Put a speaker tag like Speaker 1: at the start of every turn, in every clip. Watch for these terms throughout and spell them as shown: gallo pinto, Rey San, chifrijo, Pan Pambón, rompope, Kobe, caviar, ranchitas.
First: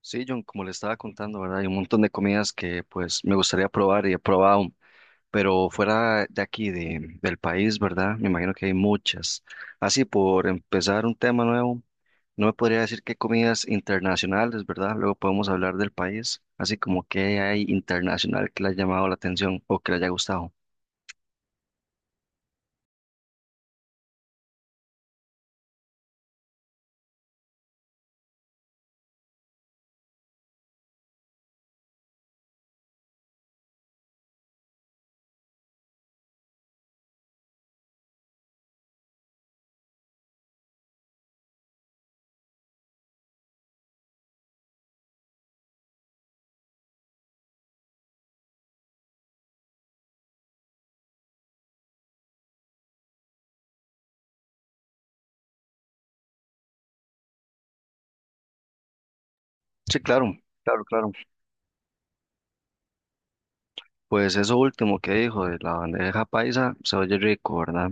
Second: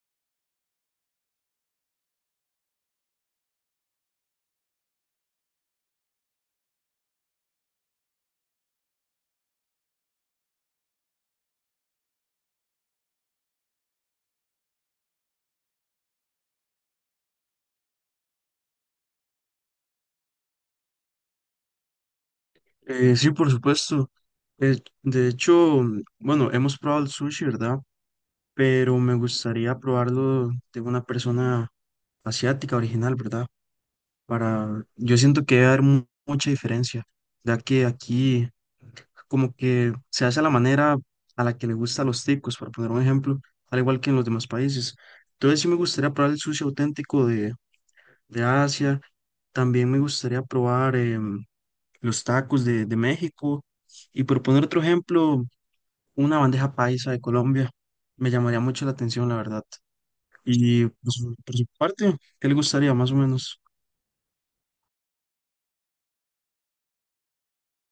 Speaker 1: Sí, John, como le estaba contando, ¿verdad? Hay un montón de comidas que pues me gustaría probar y he probado, pero fuera de aquí, del país, ¿verdad? Me imagino que hay muchas. Así, por empezar un tema nuevo, no me podría decir qué comidas internacionales, ¿verdad? Luego podemos hablar del país, así como qué hay internacional que le haya llamado la atención o que le haya gustado.
Speaker 2: Sí, por supuesto. Eh, de hecho, bueno, hemos probado el sushi, ¿verdad? Pero me gustaría probarlo de una persona asiática original, ¿verdad? Yo siento que va a haber mucha diferencia, ya que aquí como que se hace a la manera a la que le gusta a los ticos, para poner un ejemplo, al igual que en los demás países. Entonces sí me gustaría probar el sushi auténtico de Asia. También me gustaría probar los tacos de México. Y por poner otro ejemplo, una bandeja paisa de Colombia. Me llamaría mucho la atención, la verdad.
Speaker 1: Sí, claro, claro,
Speaker 2: Y
Speaker 1: claro.
Speaker 2: por su parte, ¿qué le gustaría más o menos?
Speaker 1: Pues eso último que dijo de la bandeja paisa, se oye rico, ¿verdad?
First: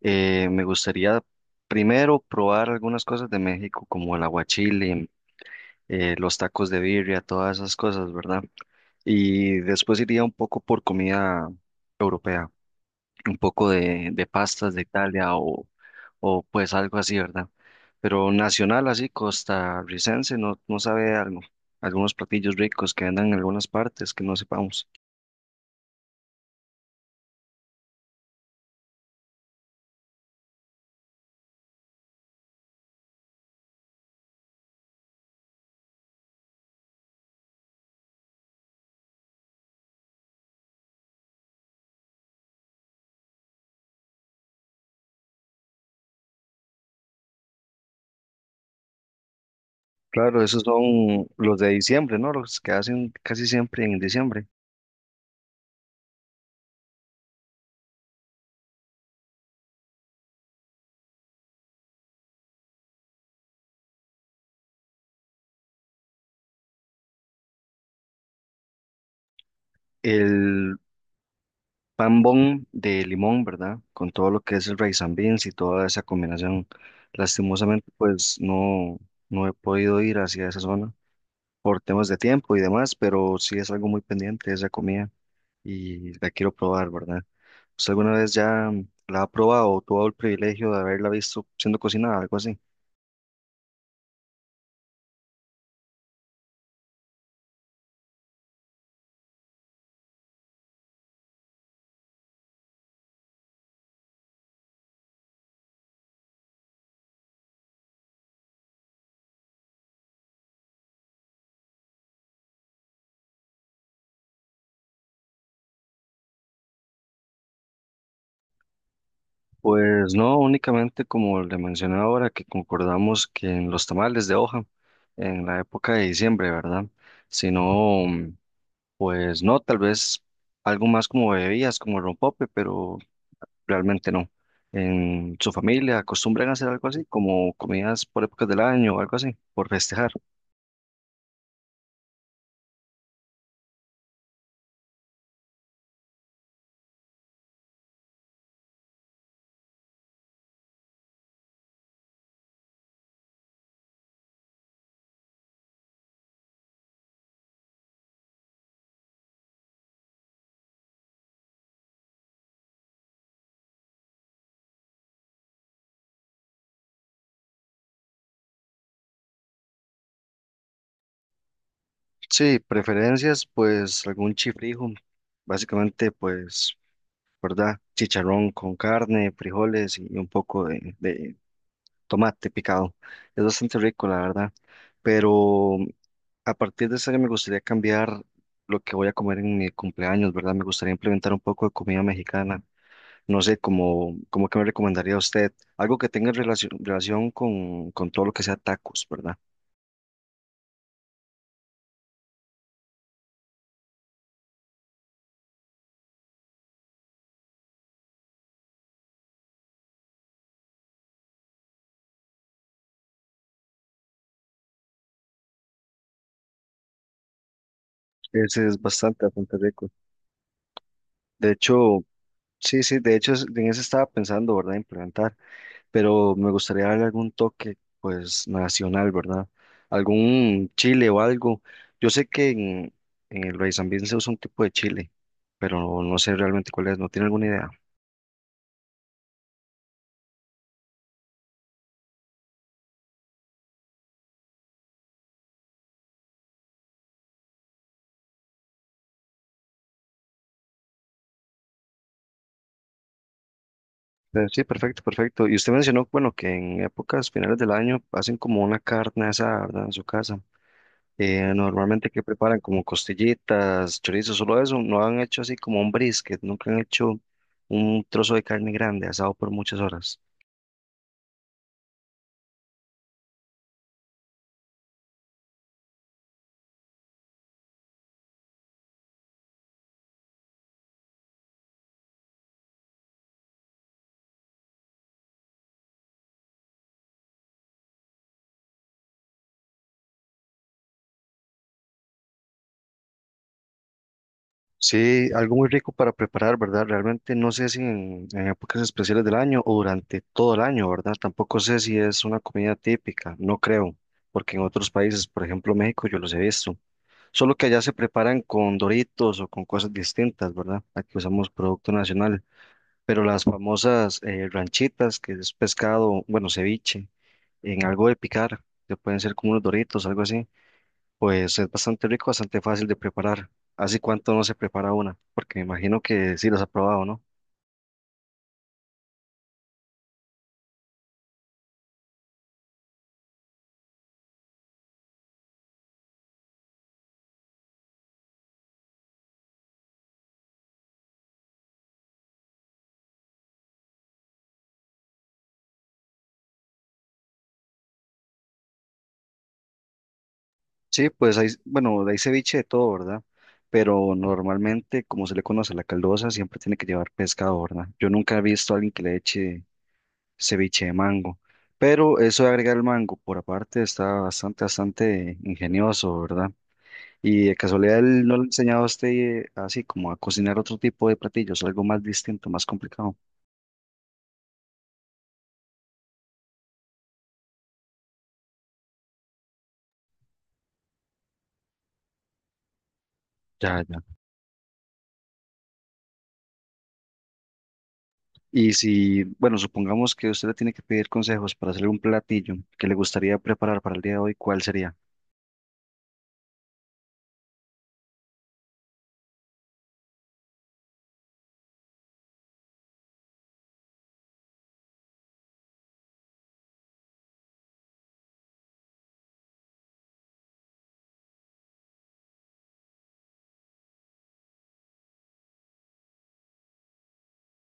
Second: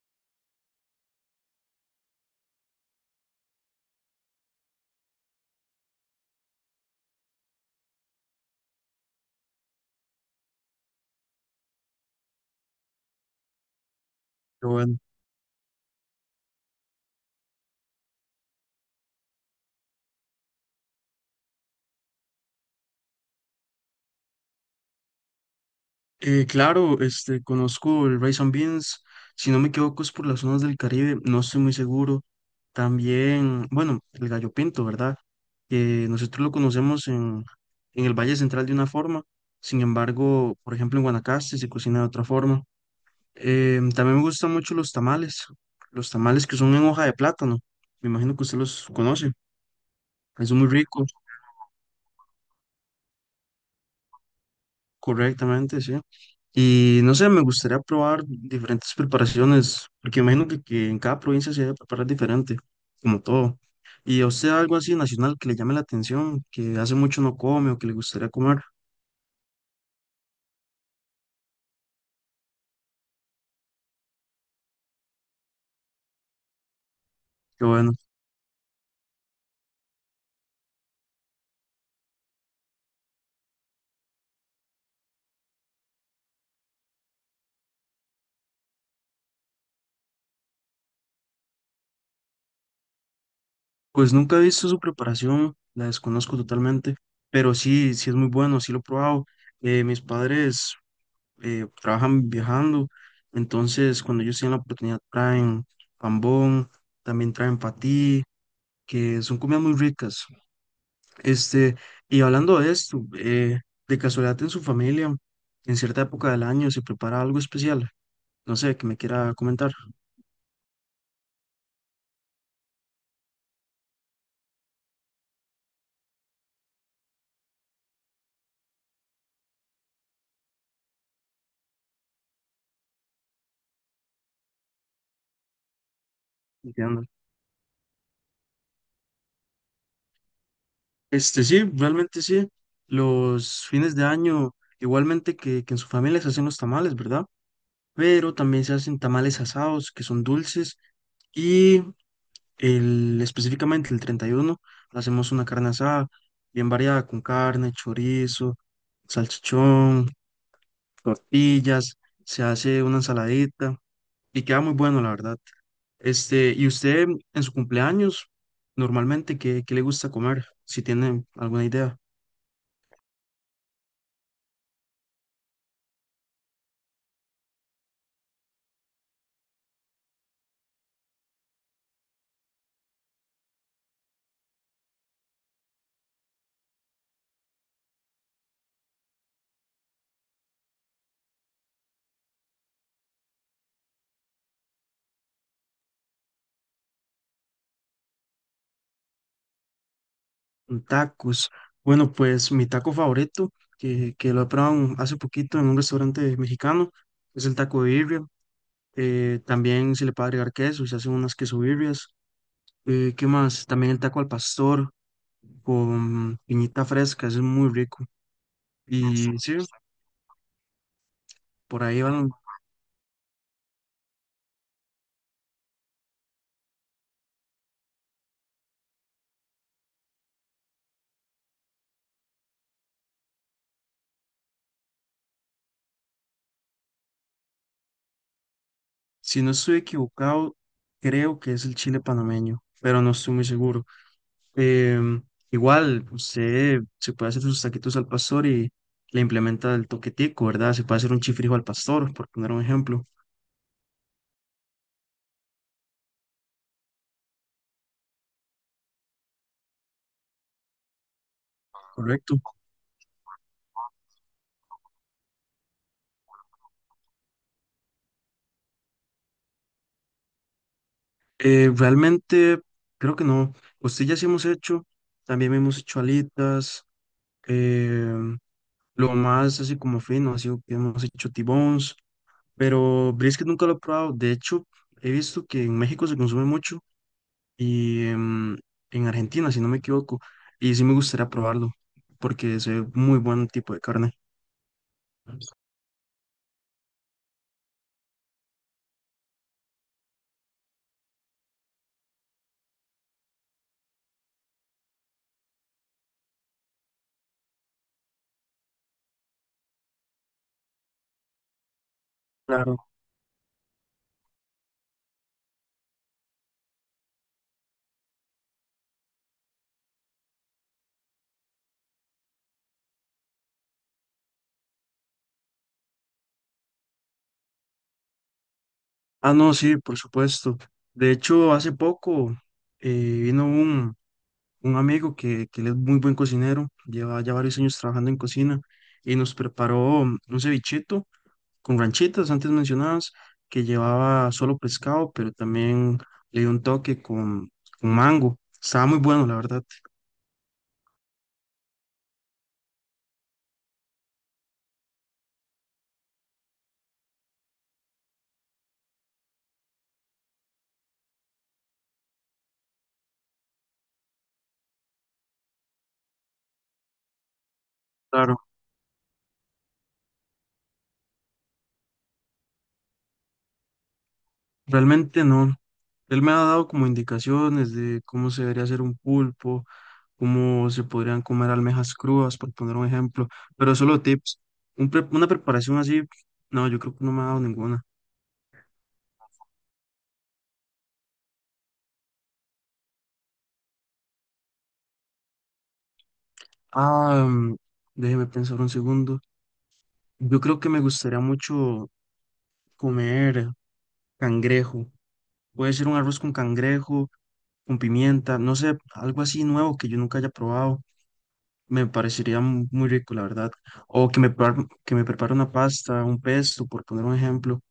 Speaker 1: Me gustaría primero probar algunas cosas de México, como el aguachile, los tacos de birria, todas esas cosas, ¿verdad? Y después iría un poco por comida europea, un poco de
Speaker 2: Pero
Speaker 1: pastas de
Speaker 2: bueno,
Speaker 1: Italia o pues algo así, ¿verdad? Pero nacional, así, costarricense, no sabe algo. Algunos platillos ricos que andan en algunas partes que no sepamos.
Speaker 2: claro, este, conozco el rice and beans. Si no me equivoco, es por las zonas del Caribe, no estoy muy seguro. También, bueno, el gallo pinto, ¿verdad? Que nosotros lo conocemos en el Valle Central de una forma. Sin embargo, por ejemplo, en Guanacaste se cocina de otra forma. También me gustan mucho los tamales que son en hoja de plátano. Me imagino que usted los conoce.
Speaker 1: Claro,
Speaker 2: Es
Speaker 1: esos
Speaker 2: muy rico,
Speaker 1: son los de diciembre, ¿no? Los que hacen casi siempre en diciembre.
Speaker 2: correctamente, sí. Y no sé, me gustaría probar diferentes preparaciones, porque imagino que en cada provincia se debe preparar diferente, como todo. ¿Y a usted algo así nacional que le llame la atención, que hace mucho no come o que le gustaría comer?
Speaker 1: El Pan Pambón de limón, ¿verdad? Con todo lo que es el rice and beans y toda esa combinación.
Speaker 2: qué
Speaker 1: Lastimosamente,
Speaker 2: bueno,
Speaker 1: pues no he podido ir hacia esa zona por temas de tiempo y demás, pero sí es algo muy pendiente esa comida y la quiero probar, ¿verdad? ¿Usted alguna vez ya la ha probado o tuvo el privilegio de haberla visto siendo cocinada, algo así?
Speaker 2: pues nunca he visto su preparación, la desconozco totalmente, pero sí, sí es muy bueno, sí lo he probado. Mis padres trabajan viajando. Entonces, cuando ellos tienen la oportunidad, traen pambón, también traen patí, que son comidas muy ricas. Este, y hablando de esto, de casualidad en su familia, en cierta época del año se prepara algo especial. No sé, que me quiera comentar.
Speaker 1: Pues no, únicamente como le mencioné ahora, que concordamos que en los tamales de hoja, en la época de diciembre, ¿verdad? Sino... Pues no, tal vez algo más como bebidas, como el rompope, pero realmente no. ¿En su familia acostumbran a hacer algo así,
Speaker 2: Entiendo.
Speaker 1: como comidas por épocas del año o algo así, por festejar?
Speaker 2: Este sí, realmente sí. Los fines de año, igualmente que en su familia se hacen los tamales, ¿verdad? Pero también se hacen tamales asados, que son dulces, y específicamente el 31 hacemos una carne asada bien variada, con carne, chorizo, salchichón, tortillas, se hace una ensaladita y queda muy bueno, la verdad. Este, ¿y usted en su cumpleaños, normalmente, qué le gusta comer? Si tiene alguna idea.
Speaker 1: Sí, preferencias, pues algún chifrijo, básicamente, pues, ¿verdad? Chicharrón con carne, frijoles y un poco de tomate picado. Es bastante rico, la verdad, pero a partir de ese año me gustaría cambiar lo que voy a comer en mi cumpleaños, ¿verdad? Me gustaría implementar un poco de comida mexicana. No sé, como que me recomendaría a usted algo que tenga relación, relación con todo lo que sea tacos, ¿verdad?
Speaker 2: Tacos. Bueno, pues mi taco favorito, que lo he probado hace poquito en un restaurante mexicano, es el taco de birria. También se le puede agregar queso, y se hacen unas queso birrias. ¿Qué más? También el taco al pastor con piñita fresca, ese es muy rico.
Speaker 1: Ese es bastante,
Speaker 2: Y
Speaker 1: bastante
Speaker 2: sí,
Speaker 1: rico. De
Speaker 2: por
Speaker 1: hecho,
Speaker 2: ahí van,
Speaker 1: sí, sí, de hecho en eso estaba pensando, ¿verdad? Implementar. Pero me gustaría darle algún toque, pues, nacional, ¿verdad? Algún chile o algo. Yo sé que en el Rey San se usa un tipo de chile, pero no sé realmente cuál es, no tiene alguna idea.
Speaker 2: si no estoy equivocado, creo que es el chile panameño, pero no estoy muy seguro. Em, Igual, usted se puede hacer sus taquitos al pastor y le implementa el toquetico, ¿verdad? Se puede hacer un chifrijo al pastor, por poner un ejemplo.
Speaker 1: Pero sí, perfecto, perfecto. Y usted mencionó, bueno, que en épocas finales del año hacen como una carne asada, ¿verdad? En su casa. Normalmente que
Speaker 2: Correcto.
Speaker 1: preparan como costillitas, chorizos, solo eso. No han hecho así como un brisket, nunca han hecho un trozo de carne grande asado por muchas horas.
Speaker 2: Realmente, creo que no. Costillas sí hemos hecho, también hemos hecho alitas. em, lo más así como fino ha sido que hemos hecho T-bones, pero brisket nunca lo he probado. De hecho, he visto que en México se consume mucho. Y en Argentina, si no me equivoco. Y sí me gustaría probarlo, porque es muy buen tipo de carne.
Speaker 1: Sí, algo muy rico para preparar, ¿verdad? Realmente no sé si en épocas especiales del año o durante todo el año, ¿verdad? Tampoco sé si es una comida típica, no creo, porque en otros países, por ejemplo México, yo los he visto. Solo que allá se preparan con doritos o con cosas distintas, ¿verdad? Aquí usamos producto nacional,
Speaker 2: Claro.
Speaker 1: pero las famosas ranchitas, que es pescado, bueno, ceviche, en algo de picar, que pueden ser como unos doritos, algo así. Pues es bastante rico, bastante fácil de preparar. ¿Hace cuánto no se prepara una? Porque me imagino que sí los ha probado, ¿no?
Speaker 2: Ah, no, sí, por supuesto. De hecho, hace poco vino un amigo que él es muy buen cocinero, lleva ya varios años trabajando en cocina y nos preparó un cevichito con ranchitas antes mencionadas, que llevaba solo pescado, pero también le dio un toque con mango. Estaba muy bueno, la verdad.
Speaker 1: Sí, pues hay, bueno, hay ceviche de todo, ¿verdad? Pero normalmente, como se le conoce a la caldosa, siempre tiene que llevar pescado, ¿verdad? Yo nunca he visto a alguien que le eche ceviche de mango. Pero eso de agregar el mango por aparte está bastante, bastante ingenioso, ¿verdad? Y de casualidad, ¿él no
Speaker 2: Claro.
Speaker 1: le ha enseñado a usted, así como a cocinar otro tipo de platillos, algo más distinto, más complicado?
Speaker 2: Realmente no. Él me ha dado como indicaciones de cómo se debería hacer un pulpo, cómo se podrían comer almejas crudas, por poner un ejemplo, pero
Speaker 1: Ya, ya.
Speaker 2: solo tips. Una preparación así, no, yo creo que no me ha dado ninguna.
Speaker 1: Y si, bueno, supongamos que usted le tiene que pedir consejos para hacer un platillo que le gustaría preparar para el día de hoy, ¿cuál sería?
Speaker 2: Ah, déjeme pensar un segundo. Yo creo que me gustaría mucho comer cangrejo. Puede ser un arroz con cangrejo, con pimienta, no sé, algo así nuevo que yo nunca haya probado. Me parecería muy rico, la verdad. O que me prepare una pasta, un pesto, por poner un ejemplo.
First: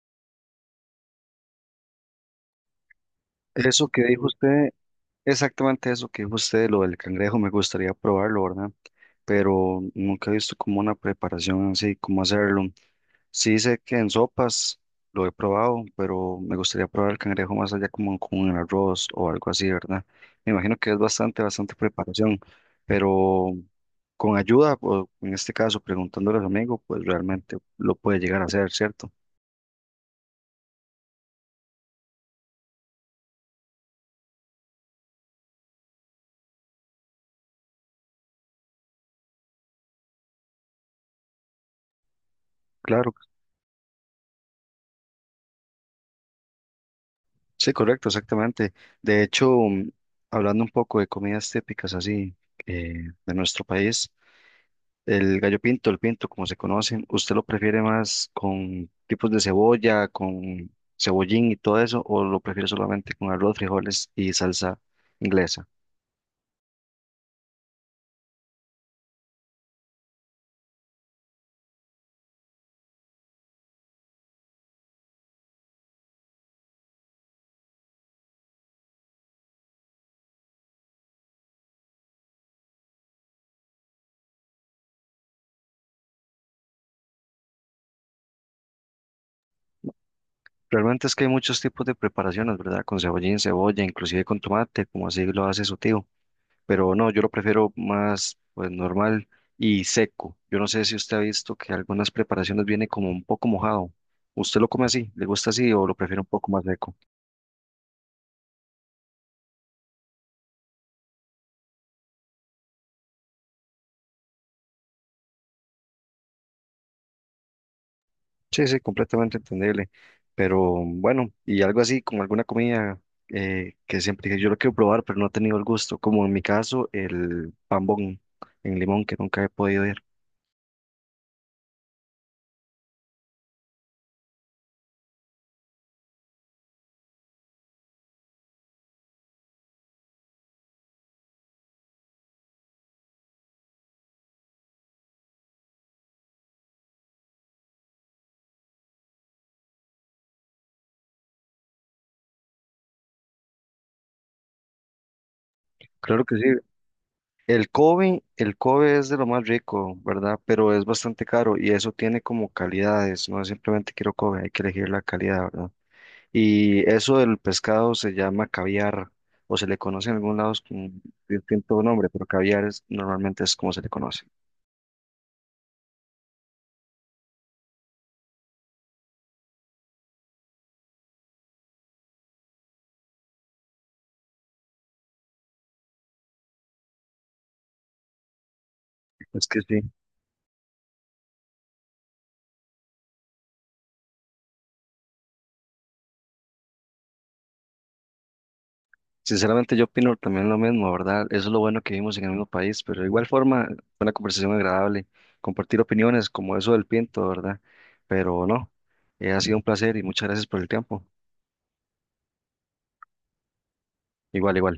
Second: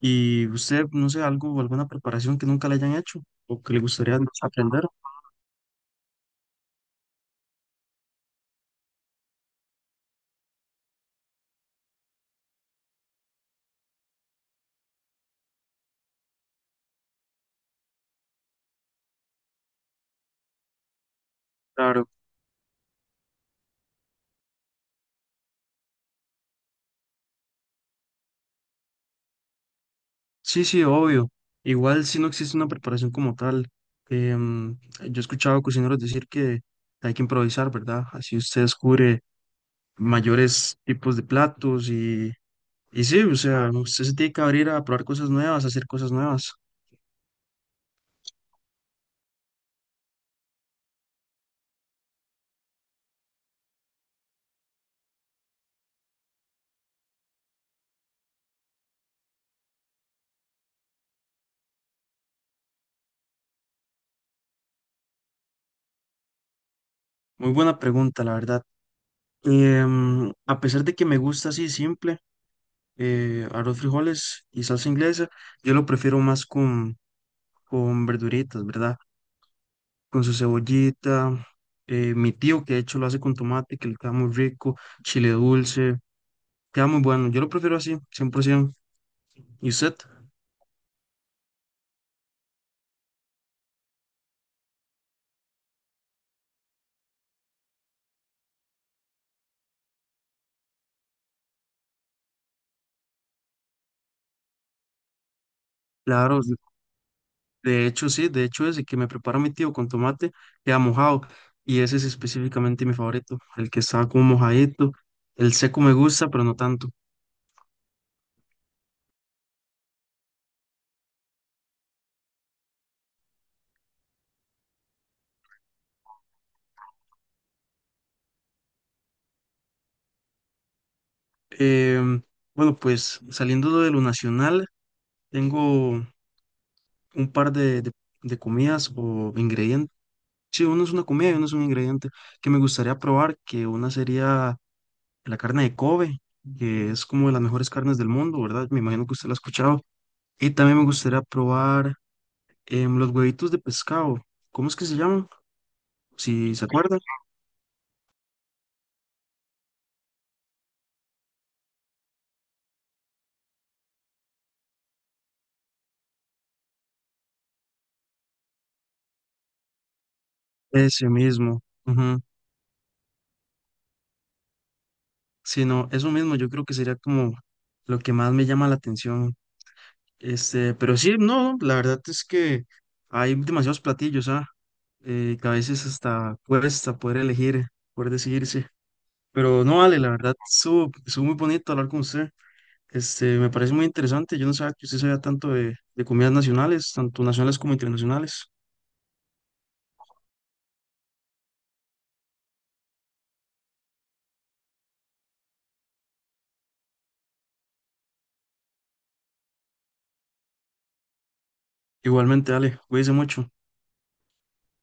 Speaker 2: Y usted, no sé, algo, alguna preparación que nunca le hayan hecho o que le
Speaker 1: Eso que
Speaker 2: gustaría
Speaker 1: dijo usted,
Speaker 2: aprender.
Speaker 1: exactamente eso que dijo usted, lo del cangrejo, me gustaría probarlo, ¿verdad? Pero nunca he visto como una preparación así, cómo hacerlo. Sí sé que en sopas lo he probado, pero me gustaría probar el cangrejo más allá como con el arroz o algo así, ¿verdad? Me imagino que es bastante, bastante
Speaker 2: Claro.
Speaker 1: preparación, pero con ayuda, o en este caso preguntándole a su amigo, pues realmente lo puede llegar a hacer, ¿cierto?
Speaker 2: Sí, sí, obvio. Igual si no existe una preparación como tal. Em, yo he escuchado cocineros decir que hay que improvisar, ¿verdad? Así usted descubre mayores tipos de platos y
Speaker 1: Claro,
Speaker 2: sí, o sea, usted se tiene que abrir a probar cosas nuevas, a hacer cosas nuevas.
Speaker 1: sí, correcto, exactamente. De hecho, hablando un poco de comidas típicas así, eh, de nuestro país, el gallo pinto, el pinto, como se conocen, ¿usted lo prefiere más con tipos de cebolla, con cebollín y todo eso, o lo prefiere solamente con arroz, frijoles y salsa inglesa?
Speaker 2: Muy buena pregunta, la verdad. A pesar de que me gusta así simple, arroz, frijoles y salsa inglesa, yo lo prefiero más con verduritas, ¿verdad? Con su cebollita, mi tío que de hecho lo hace con tomate, que le queda muy rico, chile dulce, queda muy bueno. Yo lo prefiero así, 100%. ¿Y usted?
Speaker 1: Realmente es que hay muchos tipos de preparaciones, ¿verdad? Con cebollín, cebolla, inclusive con tomate, como así lo hace su tío. Pero no, yo lo prefiero más, pues, normal y seco. Yo no sé si usted ha visto que algunas preparaciones viene como un poco mojado. ¿Usted lo come así? ¿Le gusta así o lo prefiere un
Speaker 2: Claro, de
Speaker 1: poco más seco?
Speaker 2: de hecho sí, de hecho ese que me prepara mi tío con tomate queda mojado y ese es específicamente mi favorito, el que está como mojadito. El seco me gusta, pero no tanto.
Speaker 1: Sí, sí, completamente entendible. Pero bueno, y algo así, como alguna comida, que siempre dije, yo lo quiero probar, pero no he tenido el gusto, como en mi caso, el pambón en limón, que nunca he podido ir.
Speaker 2: Em, bueno, pues saliendo de lo nacional, tengo un par de comidas o ingredientes. Sí, uno es una comida y uno es un ingrediente que me gustaría probar, que una sería la carne de Kobe, que es como de las mejores carnes del mundo, ¿verdad? Me imagino que usted la ha escuchado. Y también me gustaría probar los huevitos de pescado. ¿Cómo es que se llaman?
Speaker 1: Claro que sí.
Speaker 2: Si se acuerdan.
Speaker 1: El Kobe es de lo más rico, ¿verdad? Pero es bastante caro y eso tiene como calidades, no es simplemente quiero Kobe, hay que elegir la calidad, ¿verdad? Y eso del pescado se llama caviar, o se le conoce en algunos lados con
Speaker 2: Ese mismo.
Speaker 1: distinto nombre,
Speaker 2: Ujú.
Speaker 1: pero caviar es, normalmente es como se le conoce.
Speaker 2: Sí, no, eso mismo yo creo que sería como lo que más me llama la atención. Este, pero sí, no, la verdad es que hay demasiados platillos, ¿ah? Que a veces hasta cuesta poder elegir, poder decidirse.
Speaker 1: Es
Speaker 2: Pero
Speaker 1: que
Speaker 2: no
Speaker 1: sí.
Speaker 2: vale, la verdad, estuvo muy bonito hablar con usted. Este, me parece muy interesante. Yo no sabía que usted sabía tanto de comidas nacionales, tanto nacionales como internacionales.
Speaker 1: Sinceramente yo opino también lo mismo, ¿verdad? Eso es lo bueno que vivimos en el mismo país, pero de igual forma fue una conversación agradable, compartir opiniones como eso del Pinto, ¿verdad? Pero no, ha sido un placer y muchas gracias por el tiempo.
Speaker 2: Igualmente, Ale, cuídese mucho.
Speaker 1: Igual, igual.